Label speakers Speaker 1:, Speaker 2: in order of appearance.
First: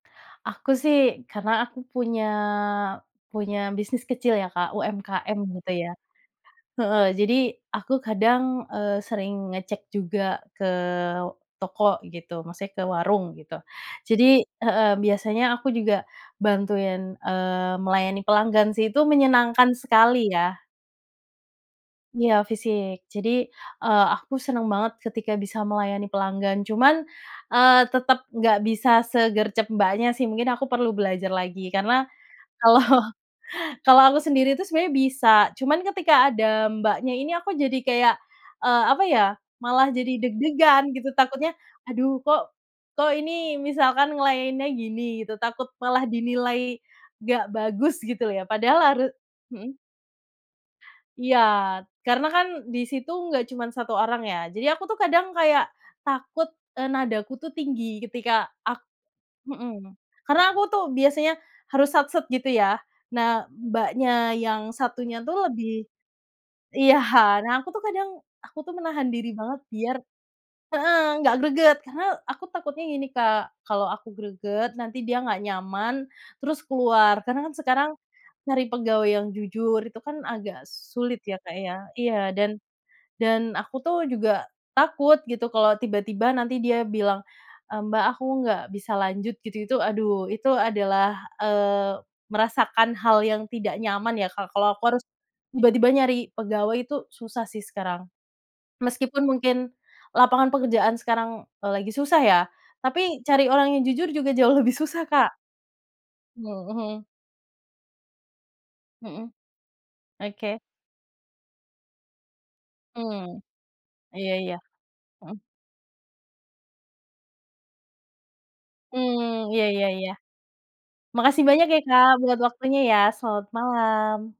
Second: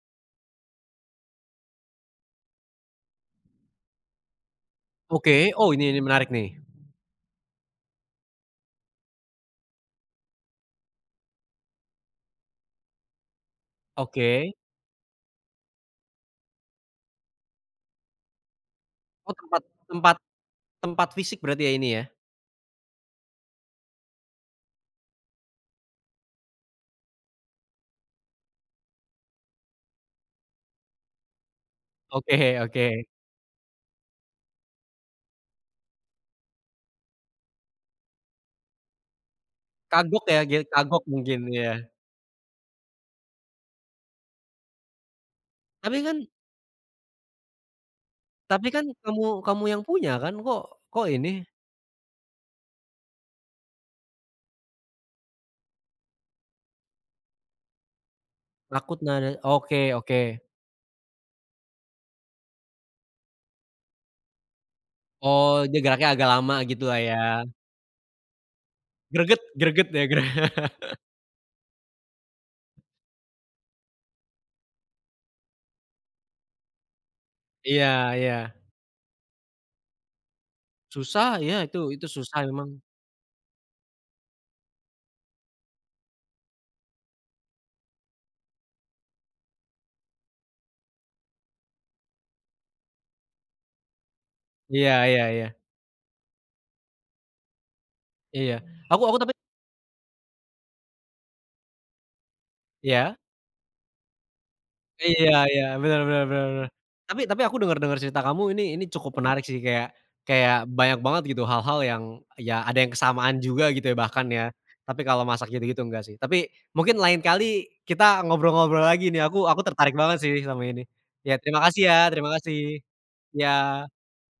Speaker 1: Aku sih karena aku punya punya bisnis kecil ya Kak, UMKM
Speaker 2: Oke,
Speaker 1: gitu
Speaker 2: oh ini
Speaker 1: ya
Speaker 2: nih, menarik nih.
Speaker 1: heeh. Jadi, aku kadang, eee, sering ngecek juga ke toko gitu, maksudnya ke warung gitu. Jadi
Speaker 2: Oke.
Speaker 1: heeh, biasanya aku juga bantuin, eee, melayani pelanggan sih, itu
Speaker 2: Oh, tempat
Speaker 1: menyenangkan
Speaker 2: tempat
Speaker 1: sekali ya.
Speaker 2: tempat fisik, berarti ya ini ya?
Speaker 1: Iya fisik. Jadi, eee, aku senang banget ketika bisa melayani pelanggan. Cuman, eee, tetap enggak bisa segercep Mbaknya, sih. Mungkin aku perlu belajar lagi. Karena
Speaker 2: Oke
Speaker 1: kalau
Speaker 2: oke.
Speaker 1: kalau aku sendiri itu sebenarnya bisa, cuman ketika ada Mbaknya ini aku jadi kayak, eee, apa ya, malah jadi
Speaker 2: Kagok ya dia,
Speaker 1: deg-degan,
Speaker 2: kagok
Speaker 1: gitu.
Speaker 2: mungkin,
Speaker 1: Takutnya,
Speaker 2: iya.
Speaker 1: aduh kok kok ini misalkan ngelayaninnya gini, gitu. Takut malah
Speaker 2: Tapi kan
Speaker 1: dinilai enggak bagus gitu loh ya.
Speaker 2: Tapi
Speaker 1: Padahal
Speaker 2: kan
Speaker 1: harus
Speaker 2: kamu kamu
Speaker 1: mhm.
Speaker 2: yang punya kan. Kok kok
Speaker 1: Iya,
Speaker 2: ini?
Speaker 1: karena kan di situ enggak cuman 1 orang ya. Jadi, aku tuh kadang kayak takut, eee, nadaku tuh tinggi ketika ak
Speaker 2: Takut nada, oke
Speaker 1: mhm. Karena,
Speaker 2: oke.
Speaker 1: aku tuh biasanya harus sat-set gitu ya. Nah, Mbaknya yang satunya tuh
Speaker 2: Oh, dia
Speaker 1: lebih
Speaker 2: geraknya agak lama gitulah
Speaker 1: iya.
Speaker 2: ya.
Speaker 1: Nah, aku tuh kadang aku tuh menahan diri
Speaker 2: Greget
Speaker 1: banget
Speaker 2: greget
Speaker 1: biar
Speaker 2: ya. Greg
Speaker 1: heeh. Enggak greget, karena aku takutnya gini Kak, kalau aku greget nanti dia enggak nyaman, terus keluar. Karena kan sekarang
Speaker 2: Iya iya.
Speaker 1: nyari pegawai yang jujur itu kan agak sulit ya
Speaker 2: Susah,
Speaker 1: Kak,
Speaker 2: ya
Speaker 1: ya.
Speaker 2: itu. Itu
Speaker 1: Iya.
Speaker 2: susah
Speaker 1: Dan
Speaker 2: emang.
Speaker 1: dan, aku tuh juga takut gitu kalau tiba-tiba nanti dia bilang, eee, "Mbak, aku enggak bisa lanjut," gitu itu aduh, itu adalah, eee, merasakan hal yang tidak nyaman ya Kak. Kalau aku harus,
Speaker 2: Iya iya iya.
Speaker 1: tiba-tiba nyari pegawai itu susah sih sekarang.
Speaker 2: Iya. Aku aku
Speaker 1: Meskipun
Speaker 2: tapi
Speaker 1: mungkin lapangan pekerjaan sekarang lagi susah ya,
Speaker 2: Iya.
Speaker 1: tapi cari orang yang jujur juga jauh lebih susah
Speaker 2: Iya
Speaker 1: Kak
Speaker 2: iya, bener bener bener bener.
Speaker 1: mhm.
Speaker 2: Tapi tapi aku denger-denger cerita kamu ini ini cukup
Speaker 1: Mhm,
Speaker 2: menarik sih. Kayak kayak,
Speaker 1: oke.
Speaker 2: banyak banget gitu hal-hal yang, ya ada yang kesamaan
Speaker 1: Mmm,
Speaker 2: juga gitu ya, bahkan
Speaker 1: iya
Speaker 2: ya.
Speaker 1: iya,
Speaker 2: Tapi, kalau
Speaker 1: mhm.
Speaker 2: masak gitu-gitu enggak sih. Tapi, mungkin lain kali kita ngobrol-ngobrol lagi nih
Speaker 1: Mmm,
Speaker 2: aku
Speaker 1: iya
Speaker 2: aku
Speaker 1: iya
Speaker 2: tertarik
Speaker 1: iya.
Speaker 2: banget sih sama ini. Ya
Speaker 1: Makasih
Speaker 2: terima
Speaker 1: banyak ya
Speaker 2: kasih ya,
Speaker 1: Kak,
Speaker 2: terima
Speaker 1: buat
Speaker 2: kasih!
Speaker 1: waktunya ya, selamat
Speaker 2: Iya.
Speaker 1: malam!